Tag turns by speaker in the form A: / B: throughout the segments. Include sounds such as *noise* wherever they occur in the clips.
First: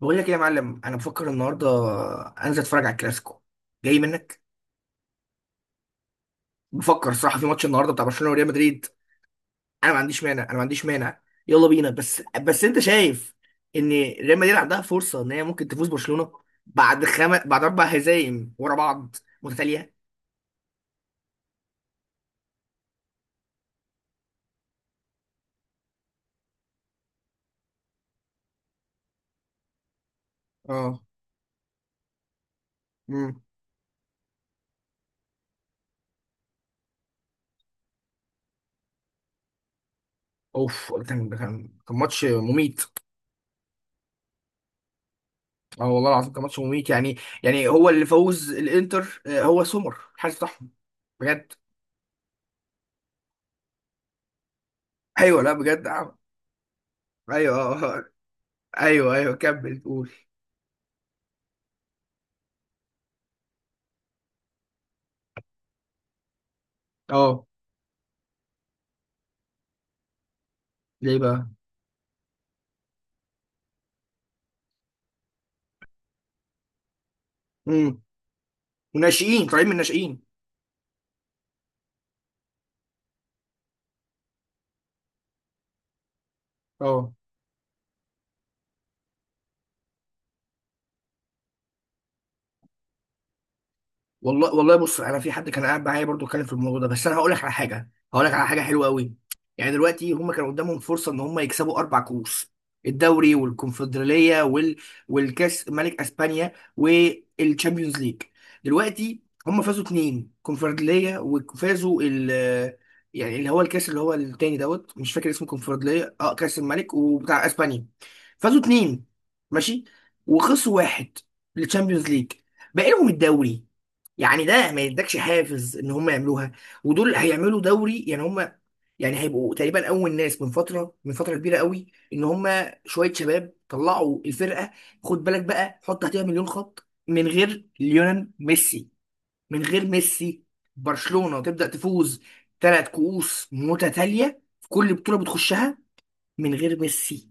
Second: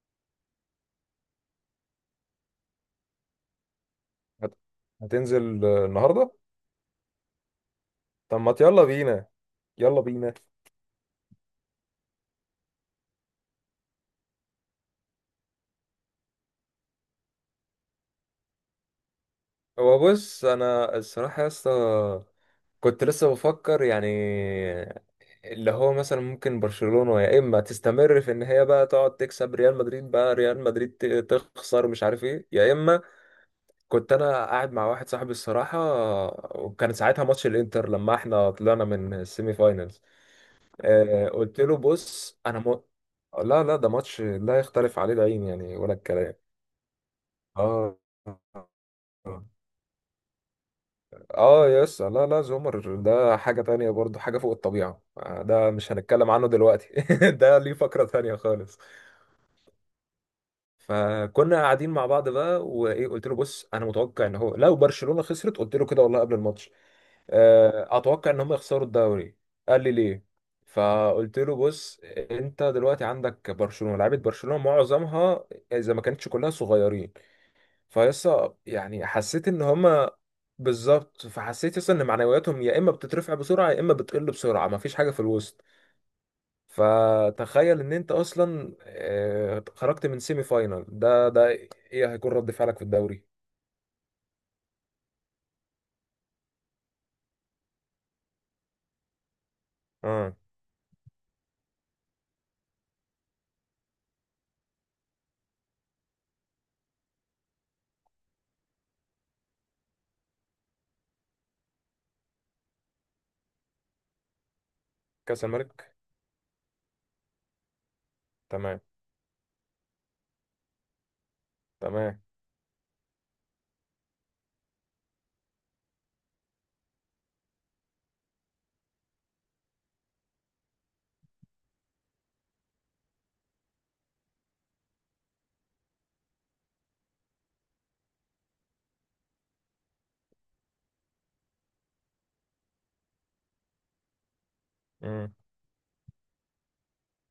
A: بقول لك ايه يا معلم، انا بفكر النهارده انزل اتفرج على الكلاسيكو. جاي منك.
B: هت- هتنزل النهارده.
A: بفكر الصراحه في ماتش النهارده بتاع برشلونه
B: طب
A: وريال
B: ما يلا
A: مدريد.
B: بينا.
A: انا ما
B: يلا
A: عنديش
B: بينا.
A: مانع، انا ما عنديش مانع. يلا بينا، بس انت شايف ان ريال مدريد عندها فرصه ان هي ممكن تفوز برشلونه بعد بعد 4 هزايم ورا بعض متتاليه.
B: هو بص، انا الصراحه يا اسطى، كنت لسه بفكر يعني اللي هو مثلا ممكن برشلونه يا اما تستمر في ان هي بقى تقعد تكسب ريال مدريد، بقى ريال مدريد
A: اه.
B: تخسر، مش عارف ايه، يا اما
A: امم.
B: كنت انا قاعد مع واحد صاحبي الصراحه، وكان ساعتها ماتش الانتر لما احنا طلعنا من السيمي فاينلز.
A: اوف، ده كان ده
B: قلت له
A: كان كان ماتش
B: بص،
A: مميت.
B: لا، لا، ده ماتش لا يختلف عليه العين يعني
A: اه
B: ولا
A: والله العظيم
B: الكلام.
A: كان ماتش مميت يعني. يعني هو
B: اه،
A: اللي فوز الانتر، هو سومر الحارس بتاعهم بجد.
B: اه يس، لا، لا، زومر ده حاجة تانية برضو، حاجة فوق الطبيعة.
A: ايوه لا
B: ده
A: بجد
B: مش
A: آه.
B: هنتكلم عنه دلوقتي. *laughs* ده ليه فقرة
A: ايوه
B: تانية
A: *laughs*
B: خالص.
A: ايوه ايوه كمل قول.
B: فكنا قاعدين مع بعض بقى، وايه، قلت له بص انا متوقع ان هو لو برشلونة خسرت، قلت له كده والله قبل الماتش.
A: اه.
B: اتوقع ان هم يخسروا الدوري. قال لي ليه؟
A: ليه
B: فقلت
A: بقى.
B: له بص، انت دلوقتي عندك برشلونة، لعيبة برشلونة معظمها اذا ما كانتش كلها صغيرين،
A: امم.
B: فيسا يعني
A: وناشئين
B: حسيت ان
A: طالعين من
B: هما
A: الناشئين.
B: بالظبط. فحسيت يسا ان معنوياتهم يا اما بتترفع بسرعه يا اما بتقل بسرعه، مفيش حاجه في الوسط.
A: اه
B: فتخيل ان انت اصلا خرجت من سيمي فاينال ده، ايه هيكون رد فعلك في الدوري؟
A: والله والله، بص انا في حد كان قاعد معايا برضو اتكلم في الموضوع ده، بس انا هقول لك على حاجه، هقول لك على حاجه حلوه قوي. يعني دلوقتي هم
B: اه،
A: كان قدامهم فرصه ان هم يكسبوا 4 كؤوس: الدوري والكونفدراليه والكاس ملك اسبانيا والتشامبيونز ليج. دلوقتي هم فازوا اتنين كونفدراليه، وفازوا ال، يعني اللي هو الكاس اللي هو التاني دوت، مش فاكر
B: كاس
A: اسمه
B: الملك.
A: كونفدراليه، اه، كاس الملك وبتاع اسبانيا. فازوا
B: تمام.
A: اتنين ماشي، وخسروا واحد للتشامبيونز
B: تمام.
A: ليج. بقالهم الدوري. يعني ده ما يدكش حافز ان هم يعملوها، ودول هيعملوا دوري يعني. هم يعني هيبقوا تقريبا اول ناس من فتره، من فتره كبيره قوي، ان هم شويه شباب طلعوا الفرقه. خد بالك بقى، حط تحتها مليون خط، من غير ليونel ميسي، من غير ميسي برشلونه تبدا تفوز 3 كؤوس متتاليه في كل بطوله
B: امم.
A: بتخشها، من غير ميسي.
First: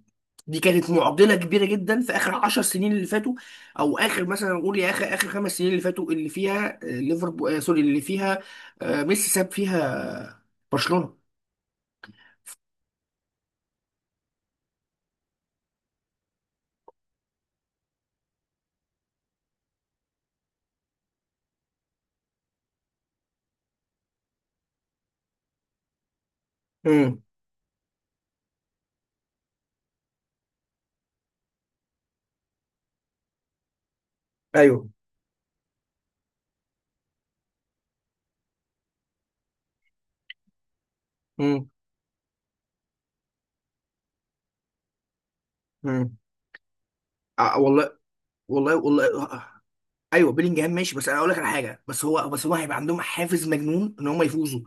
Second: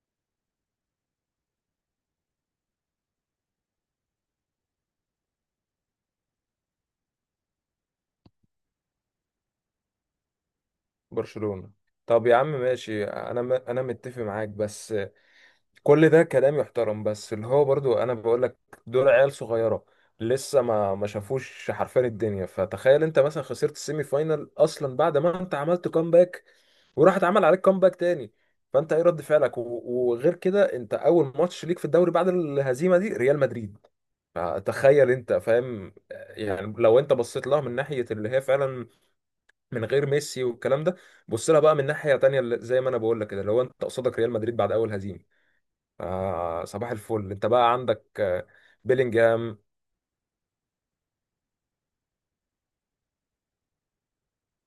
A: دي كانت معضله كبيره جدا في اخر 10 سنين اللي فاتوا، او اخر مثلا نقول يا اخر، اخر 5 سنين اللي فاتوا، اللي فيها ليفربول، سوري اللي فيها ميسي ساب فيها برشلونه.
B: برشلونه. طب يا عم ماشي، انا متفق معاك بس كل ده كلام يحترم، بس اللي هو برضو انا بقول لك، دول عيال صغيره لسه ما شافوش حرفيا الدنيا. فتخيل انت مثلا خسرت السيمي فاينال اصلا بعد ما انت عملت كومباك، وراح
A: امم.
B: اتعمل عليك كومباك تاني، فانت ايه رد فعلك؟ وغير كده انت اول ماتش ليك في الدوري بعد الهزيمه دي ريال مدريد،
A: ايوه.
B: فتخيل انت فاهم؟ يعني لو انت بصيت لها من ناحيه اللي هي فعلا من غير ميسي والكلام ده، بص لها
A: امم.
B: بقى من ناحيه تانيه زي ما انا بقول لك كده، لو انت قصادك ريال مدريد بعد اول هزيمه،
A: امم.
B: آه صباح الفل، انت
A: آه
B: بقى
A: والله.
B: عندك
A: والله والله آه. آه، آه.
B: بيلينجهام.
A: ايوه بيلينجهام ماشي، بس انا اقول لك على حاجه، بس هو، بس هو هيبقى عندهم حافز مجنون ان هم يفوزوا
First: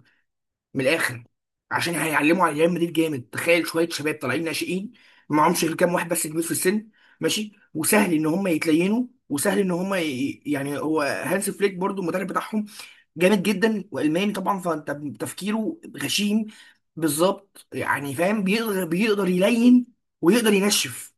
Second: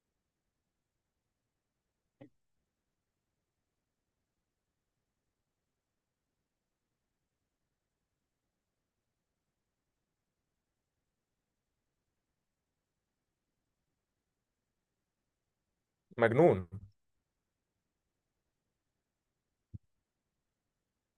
A: من الاخر، عشان هيعلموا على ريال مدريد جامد. تخيل شويه شباب طالعين ناشئين، معهمش غير كام واحد بس كبير في السن، ماشي، وسهل ان هم يتلينوا وسهل ان هم يعني. هو هانس فليك برضو المدرب بتاعهم جامد جدا، والماني طبعا، فانت تفكيره غشيم.
B: مجنون.
A: بالظبط، يعني فاهم، بيقدر يلين ويقدر ينشف،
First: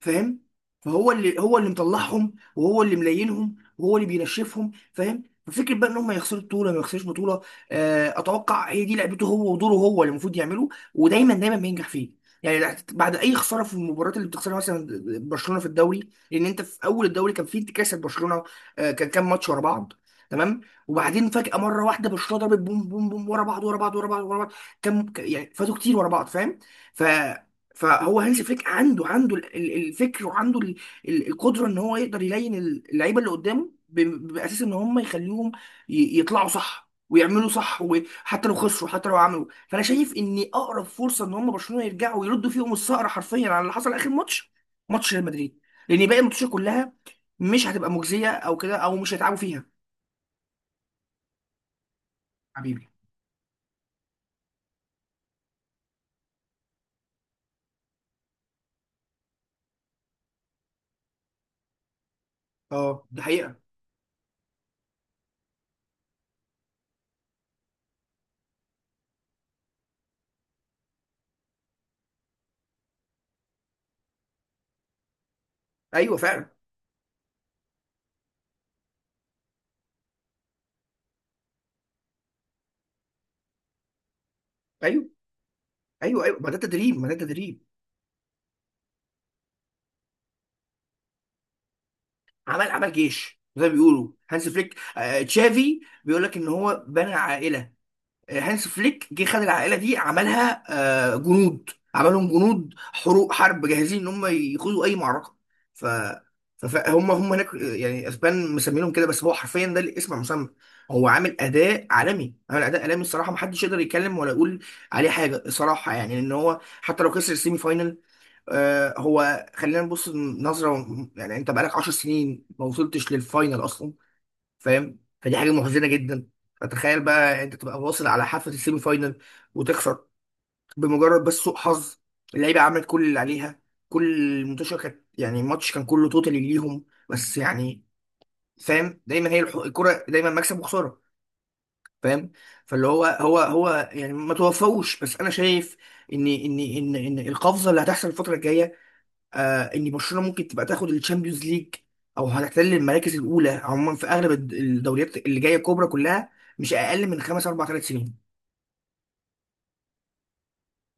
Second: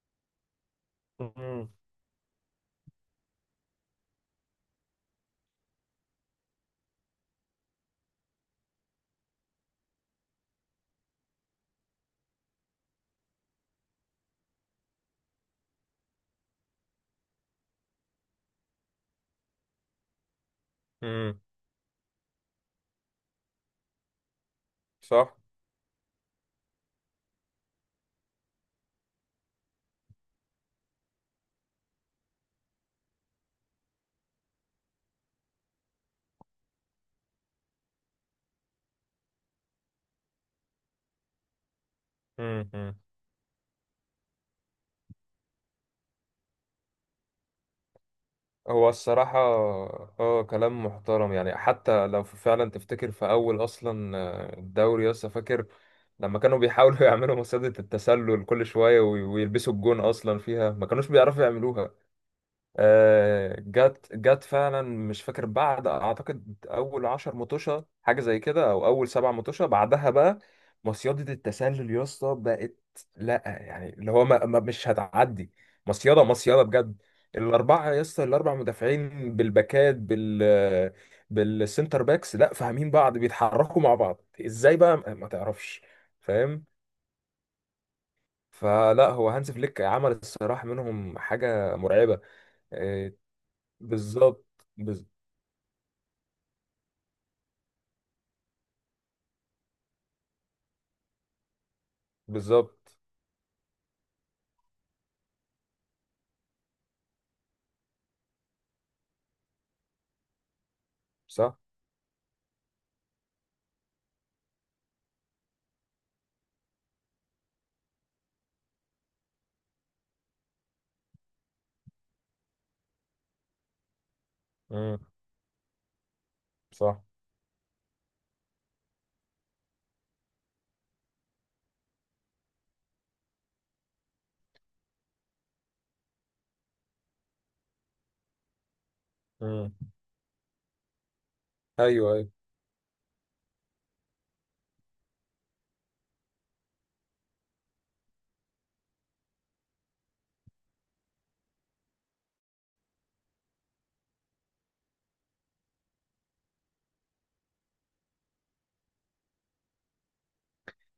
A: فاهم. فهو اللي هو، اللي
B: مم.
A: مطلعهم، وهو اللي ملاينهم، وهو اللي بينشفهم، فاهم. ففكرة بقى ان هم يخسروا بطوله ما يخسروش بطوله، اتوقع هي دي لعبته هو ودوره هو اللي المفروض يعمله، ودايما بينجح فيه. يعني بعد اي خساره في المباريات اللي بتخسرها مثلا برشلونه في الدوري، لان انت في اول الدوري كان في انتكاسه برشلونه، كان كام ماتش ورا بعض. تمام. وبعدين
B: امم.
A: فجاه مره واحده برشلونه ضربت بوم بوم بوم، ورا بعض ورا بعض ورا بعض ورا بعض. كان
B: صح.
A: يعني فاتوا كتير ورا بعض، فاهم. ف فهو هانز فليك عنده، الفكر، وعنده القدره ان هو يقدر يلين اللعيبه اللي قدامه باساس ان هم يخليهم يطلعوا صح ويعملوا صح، وحتى لو خسروا حتى لو عملوا. فانا شايف ان اقرب فرصه ان هم برشلونه يرجعوا ويردوا
B: مم.
A: فيهم
B: مم.
A: الثأر حرفيا على اللي حصل اخر ماتش، ماتش ريال مدريد، لان باقي الماتشات كلها مش هتبقى مجزيه او كده،
B: هو
A: او مش هيتعبوا
B: الصراحة،
A: فيها.
B: اه كلام محترم، يعني حتى لو فعلا
A: حبيبي.
B: تفتكر في أول أصلا الدوري، لسه فاكر لما كانوا بيحاولوا *laughs* يعملوا مصيدة التسلل كل شوية، ويلبسوا الجون أصلا فيها ما كانوش بيعرفوا يعملوها.
A: اه ده حقيقه.
B: جت جت فعلا مش فاكر، بعد اعتقد اول 10 مطوشه حاجه زي كده، او اول 7 مطوشه بعدها بقى مصيده التسلل يا اسطى بقت. لا يعني اللي هو مش هتعدي.
A: ايوه
B: مصيده
A: فعلا.
B: مصيده بجد. الاربعه يا اسطى، الاربع مدافعين بالباكات، بالسنتر باكس، لا، فاهمين بعض بيتحركوا مع بعض، ازاي
A: ايوه
B: بقى ما تعرفش؟
A: ايوه ايوه، ما ده
B: فاهم؟
A: تدريب، ما ده تدريب.
B: فلا، هو هانز فليك عمل الصراحه منهم حاجه مرعبه.
A: عمل، عمل
B: آه،
A: جيش زي ما بيقولوا
B: بالظبط.
A: هانس فليك.
B: بز-
A: آه تشافي بيقول لك ان هو بنى عائله، هانس فليك جه خد العائله دي عملها آه جنود، عملهم جنود
B: بالظبط.
A: حروب، حرب جاهزين ان هم يخوضوا اي معركه. ف فهم هناك، يعني اسبان مسمينهم كده بس هو حرفيا ده الاسم المسمى. هو عامل
B: صح.
A: اداء عالمي، عامل اداء عالمي الصراحه، محدش يقدر يتكلم ولا يقول عليه حاجه الصراحه، يعني ان هو حتى لو خسر السيمي فاينل. هو خلينا نبص نظرة، يعني انت بقالك 10 سنين ما وصلتش للفاينل اصلا،
B: امم.
A: فاهم، فدي حاجة محزنة جدا. فتخيل
B: صح.
A: بقى انت تبقى واصل على حافة السيمي فاينل وتخسر بمجرد بس سوء حظ، اللعيبة عملت كل اللي عليها، كل الماتش كانت يعني، الماتش كان كله توتالي ليهم، بس يعني فاهم، دايما هي
B: امم.
A: الكرة دايما مكسب وخسارة،
B: ايوه. ايوه.
A: فاهم. فاللي هو، هو يعني ما توفوش، بس انا شايف ان ان القفزة اللي هتحصل الفترة الجاية، آه ان برشلونه ممكن تبقى تاخد الشامبيونز ليج، او هتحتل المراكز الاولى عموما في اغلب الدوريات اللي جايه الكبرى كلها، مش اقل من خمس، اربع، ثلاث سنين.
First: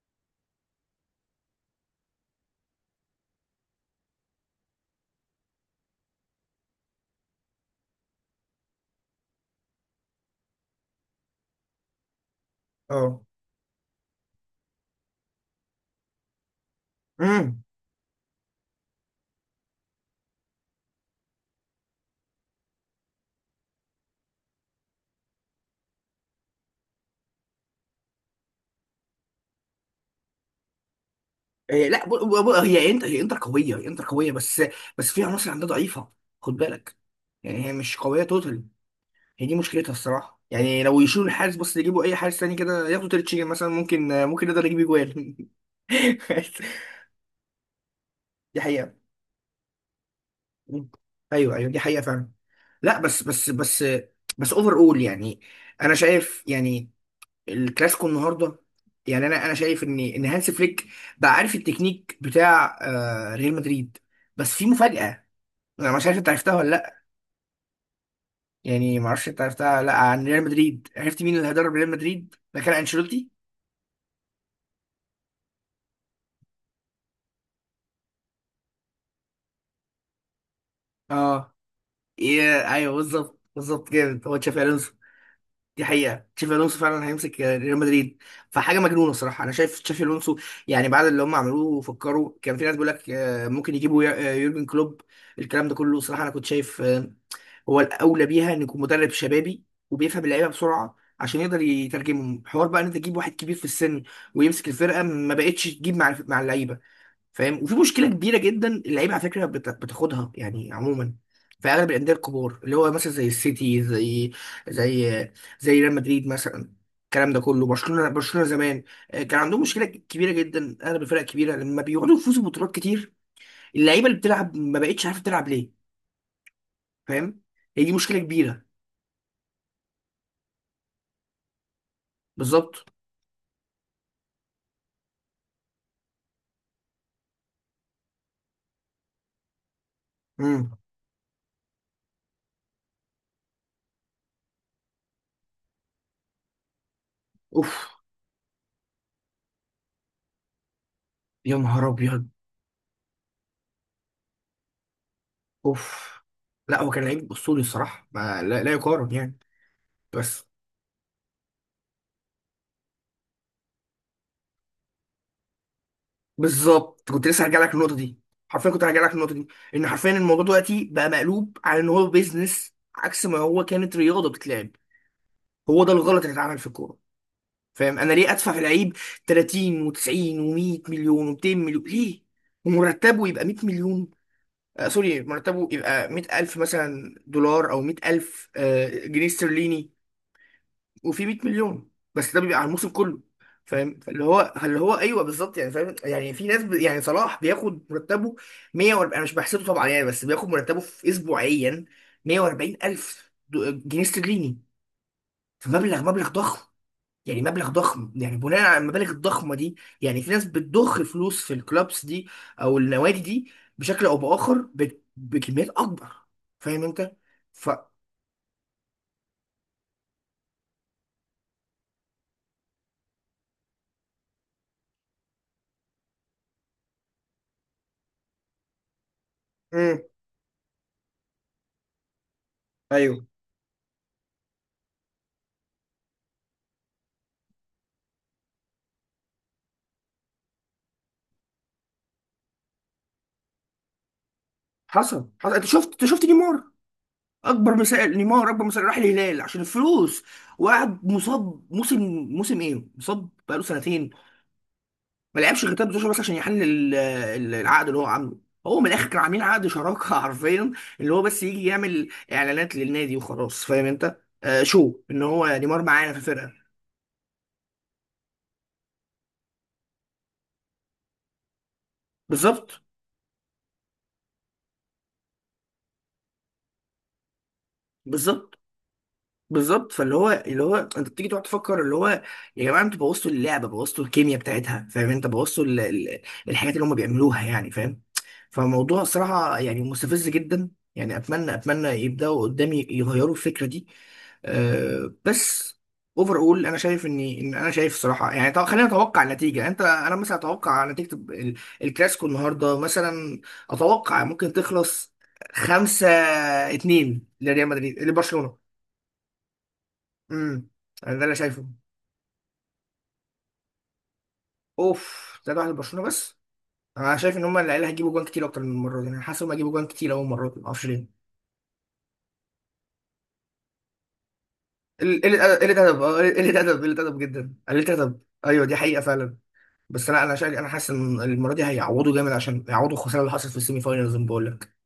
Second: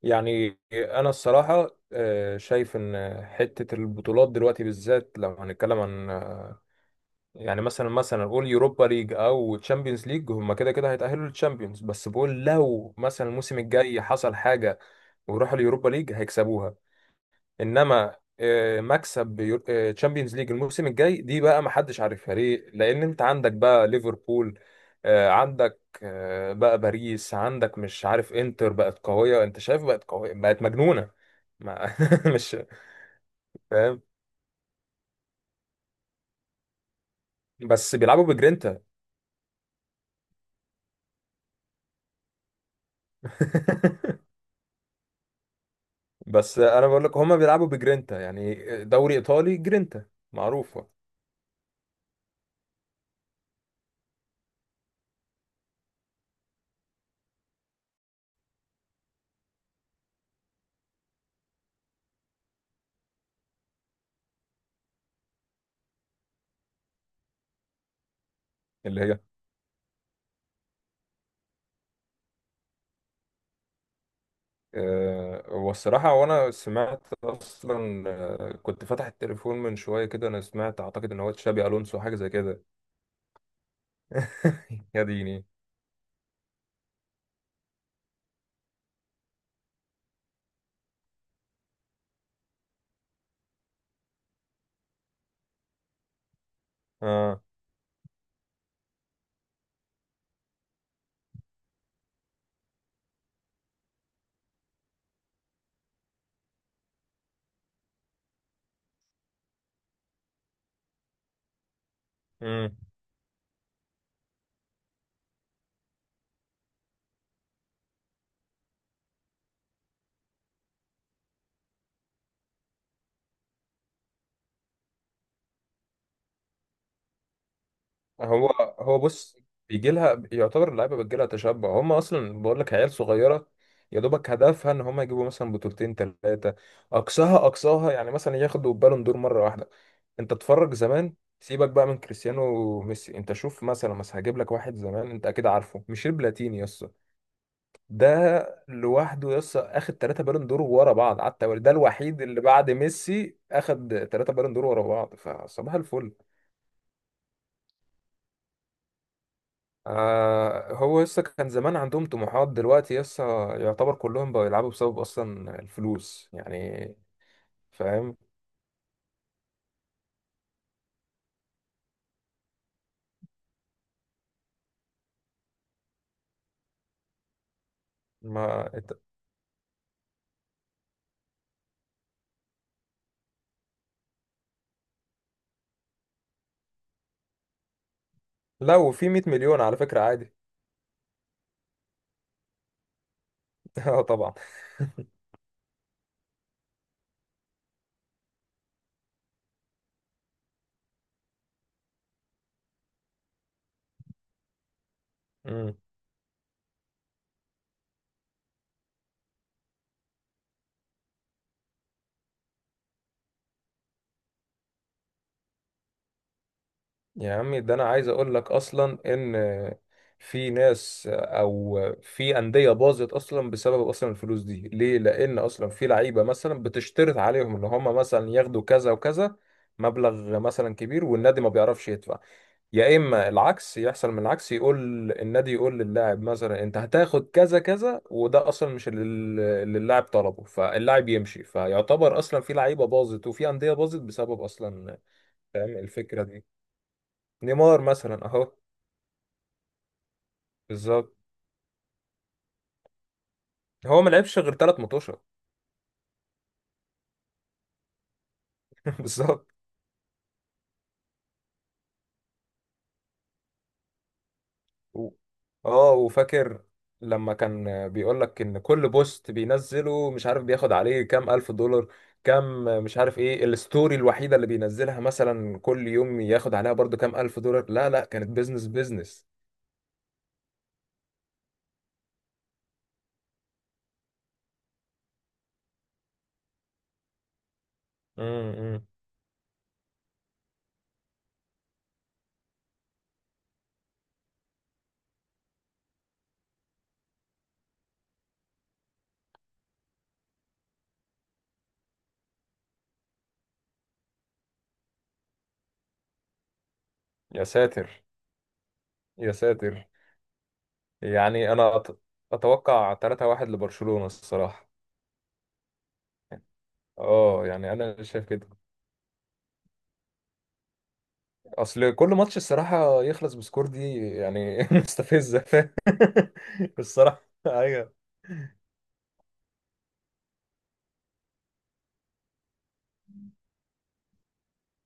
B: يعني انا الصراحه شايف ان حته البطولات دلوقتي بالذات لو هنتكلم عن يعني مثلا، مثلا قول يوروبا ليج او تشامبيونز ليج، هم كده كده هيتاهلوا للتشامبيونز، بس بقول لو
A: اه.
B: مثلا الموسم الجاي حصل حاجه وراحوا اليوروبا ليج هيكسبوها.
A: امم.
B: انما مكسب تشامبيونز ليج الموسم الجاي دي بقى ما حدش عارفها ليه، لان انت عندك بقى ليفربول، عندك بقى باريس، عندك مش عارف انتر بقت قوية، انت شايف بقت قوية بقت مجنونة.
A: إيه
B: ما
A: لا،
B: *laughs* مش
A: هي انتر، هي انتر قويه، هي
B: فاهم،
A: انتر قويه بس، بس في عناصر عندها ضعيفه، خد بالك. يعني هي
B: بس
A: مش قويه
B: بيلعبوا
A: توتال،
B: بجرينتا.
A: هي دي مشكلتها الصراحه، يعني لو يشيلوا الحارس بس، يجيبوا اي حارس تاني كده، ياخدوا تريتشيجن مثلا، ممكن
B: *laughs*
A: ممكن يقدر يجيب اجوال.
B: بس انا بقول لك هما بيلعبوا بجرينتا
A: *laughs*
B: يعني،
A: دي حقيقه.
B: دوري ايطالي جرينتا معروفة.
A: مم. ايوه ايوه دي حقيقه فعلا. لا بس اوفر اول، يعني انا شايف يعني الكلاسيكو النهارده، يعني انا شايف ان هانس فليك بقى عارف التكنيك بتاع آه ريال مدريد، بس في مفاجاه. انا مش عارف انت عرفتها ولا لا، يعني
B: اللي
A: ما
B: هي
A: اعرفش انت عرفتها ولا لا عن ريال مدريد. عرفت مين اللي هيدرب ريال مدريد مكان انشيلوتي؟
B: هو الصراحة، وأنا سمعت أصلا كنت فاتح التليفون من شوية كده، أنا سمعت أعتقد إن هو
A: اه.
B: تشابي ألونسو حاجة زي
A: إيه.
B: كده.
A: ايوه بالظبط بالظبط، جامد، هو تشافي
B: *laughs*
A: الونسو.
B: يا ديني.
A: دي حقيقة، تشافي الونسو فعلا هيمسك ريال مدريد، فحاجة مجنونة الصراحة. أنا شايف تشافي الونسو، يعني بعد اللي هم عملوه فكروا، كان في ناس بيقول لك ممكن يجيبوا يورجن كلوب، الكلام ده كله. صراحة أنا كنت شايف آه،
B: آه.
A: هو الأولى بيها إن يكون مدرب شبابي وبيفهم اللعيبة بسرعة عشان يقدر يترجمهم. حوار بقى إن أنت تجيب واحد كبير في السن ويمسك الفرقة، ما بقتش تجيب مع، اللعيبة، فاهم. وفي مشكله كبيره جدا، اللعيبه على فكره بتاخدها يعني عموما في اغلب الانديه الكبار، اللي
B: مم.
A: هو مثلا زي السيتي، زي، زي زي ريال مدريد مثلا، الكلام ده كله. برشلونه، برشلونه زمان كان عندهم مشكله كبيره جدا، اغلب الفرق الكبيره لما بيقعدوا يفوزوا ببطولات كتير، اللعيبه اللي بتلعب ما بقتش عارفه تلعب ليه، فاهم. هي دي مشكله
B: هو
A: كبيره.
B: هو بص، بيجي لها يعتبر اللعيبة بتجي لها تشبع، هم أصلا بقول لك
A: بالظبط.
B: عيال صغيرة، يا دوبك هدفها إن هم يجيبوا مثلا بطولتين 3، أقصاها أقصاها يعني مثلا ياخدوا بالون دور مرة واحدة. أنت
A: امم.
B: اتفرج زمان، سيبك بقى من كريستيانو وميسي، انت شوف مثلا، بس هجيب لك واحد زمان انت اكيد عارفه، ميشيل بلاتيني يس،
A: اوف.
B: ده لوحده يس اخد 3 بالون دور ورا بعض على
A: يا
B: التوالي، ده
A: نهار
B: الوحيد
A: ابيض.
B: اللي بعد ميسي اخد 3 بالون دور ورا بعض. فصباح الفل،
A: اوف. لا هو كان لعيب اسطوري الصراحه، ما لا, لا يقارن يعني. بس.
B: آه هو يس كان زمان عندهم طموحات، دلوقتي يس يعتبر كلهم بقوا يلعبوا بسبب اصلا الفلوس يعني
A: بالظبط، كنت لسه هرجع لك النقطه
B: فاهم؟
A: دي، حرفيا كنت هرجع لك النقطه دي. ان حرفيا الموضوع دلوقتي بقى مقلوب على ان هو بيزنس، عكس ما هو كانت رياضه بتتلعب. هو ده الغلط اللي اتعمل في الكوره، فاهم. انا ليه ادفع في
B: ما
A: لعيب
B: إت-
A: 30 و90 و100 مليون و200 مليون؟ ليه ومرتبه يبقى 100 مليون؟ آه سوري، مرتبه يبقى 100,000 مثلا دولار، او 100,000
B: لو
A: آه
B: في 100
A: جنيه
B: مليون على
A: استرليني.
B: فكرة عادي.
A: وفي 100 مليون، بس ده بيبقى على الموسم كله،
B: *laughs*
A: فاهم.
B: اه
A: فاللي
B: طبعا.
A: هو، اللي هو، ايوه بالظبط، يعني فاهم. يعني في ناس يعني صلاح بياخد مرتبه 140، انا مش بحسبه طبعا يعني، بس بياخد مرتبه في اسبوعيا 140 الف جنيه استرليني،
B: مم.
A: فمبلغ، مبلغ ضخم. يعني مبلغ ضخم، يعني بناء على المبالغ الضخمه دي، يعني في ناس بتضخ فلوس في الكلابس دي او النوادي دي بشكل او باخر بكميات اكبر، فاهم انت.
B: يا عمي
A: ف
B: ده انا عايز اقول لك اصلا ان في ناس او في انديه باظت اصلا بسبب اصلا الفلوس دي، ليه؟ لان اصلا في لعيبه مثلا بتشترط عليهم ان هم مثلا ياخدوا كذا وكذا
A: امم.
B: مبلغ مثلا كبير، والنادي ما بيعرفش يدفع، يا
A: ايوه.
B: اما العكس يحصل، من العكس يقول النادي، يقول للاعب مثلا انت هتاخد كذا كذا، وده اصلا مش اللي اللاعب طلبه، فاللاعب يمشي، فيعتبر اصلا في لعيبه باظت وفي انديه باظت بسبب اصلا،
A: حصل حصل، انت
B: فاهم
A: شفت، انت
B: الفكره
A: شفت
B: دي؟
A: نيمار؟ اكبر
B: نيمار
A: مثال
B: مثلا
A: نيمار،
B: اهو.
A: اكبر مثال، راح الهلال عشان الفلوس وقعد
B: بالظبط.
A: مصاب موسم، موسم ايه، مصاب بقاله
B: هو
A: سنتين.
B: ما لعبش غير 3 ماتشات.
A: ما لعبش غير 13 بس عشان يحل العقد اللي هو عامله. هو من
B: *laughs*
A: الاخر كانوا عاملين
B: بالظبط.
A: عقد شراكه *laughs* حرفيا، اللي هو بس يجي يعمل اعلانات للنادي وخلاص، فاهم انت، آه شو
B: و-
A: ان هو نيمار
B: اه،
A: معانا في
B: وفاكر
A: الفرقه.
B: لما كان بيقول لك ان كل بوست بينزله مش عارف بياخد عليه كام الف دولار، كام
A: بالظبط
B: مش عارف ايه، الستوري الوحيده اللي بينزلها مثلا كل يوم ياخد عليها برضو كام الف دولار، لا، لا، كانت
A: بالظبط
B: بيزنس بيزنس.
A: بالظبط. فاللي هو، اللي هو، انت بتيجي تقعد تفكر اللي هو، يا جماعه انتوا بوظتوا اللعبه، بوظتوا الكيمياء بتاعتها، فاهم انت، بوظتوا الحاجات اللي هم بيعملوها، يعني فاهم.
B: امم.
A: فموضوع صراحة يعني مستفز جدا، يعني أتمنى، أتمنى يبدأوا قدامي يغيروا الفكرة دي. أه بس اوفر اول، انا شايف اني انا شايف صراحه يعني، طب خلينا نتوقع النتيجه. انت، انا مثلا اتوقع نتيجه الكلاسيكو النهارده مثلا، اتوقع ممكن تخلص 5-2،
B: يا
A: لريال مدريد
B: ساتر.
A: لبرشلونه.
B: يا ساتر.
A: امم. ده اللي أنا
B: يعني
A: شايفه.
B: انا اتوقع 3-1 لبرشلونه الصراحه.
A: اوف، 3 واحد لبرشلونه بس. انا شايف ان
B: اه
A: هم
B: يعني
A: العيال
B: انا
A: هيجيبوا جوان
B: شايف
A: كتير
B: كده،
A: اكتر من المره دي، انا حاسس ان هم هيجيبوا جوان كتير، اول مره ما اعرفش ليه.
B: اصل كل ماتش الصراحه يخلص بسكور دي يعني، *laughs* مستفزه،
A: قلة،
B: فاهم؟
A: قلة أدب، قلة
B: *laughs*
A: أدب، قلة أدب
B: الصراحه
A: جدا، قلة
B: ايوه.
A: أدب، أيوه دي حقيقة فعلا. بس أنا شايف، أنا حاسس إن المرة دي هيعوضوا جامد عشان يعوضوا الخسارة اللي حصلت في السيمي فاينلز، بقول لك.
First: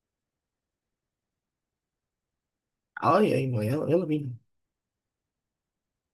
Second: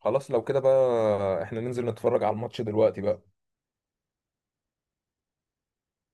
B: خلاص لو كده بقى، احنا ننزل نتفرج على الماتش دلوقتي
A: أه
B: بقى.
A: أيوه يلا يلا بينا.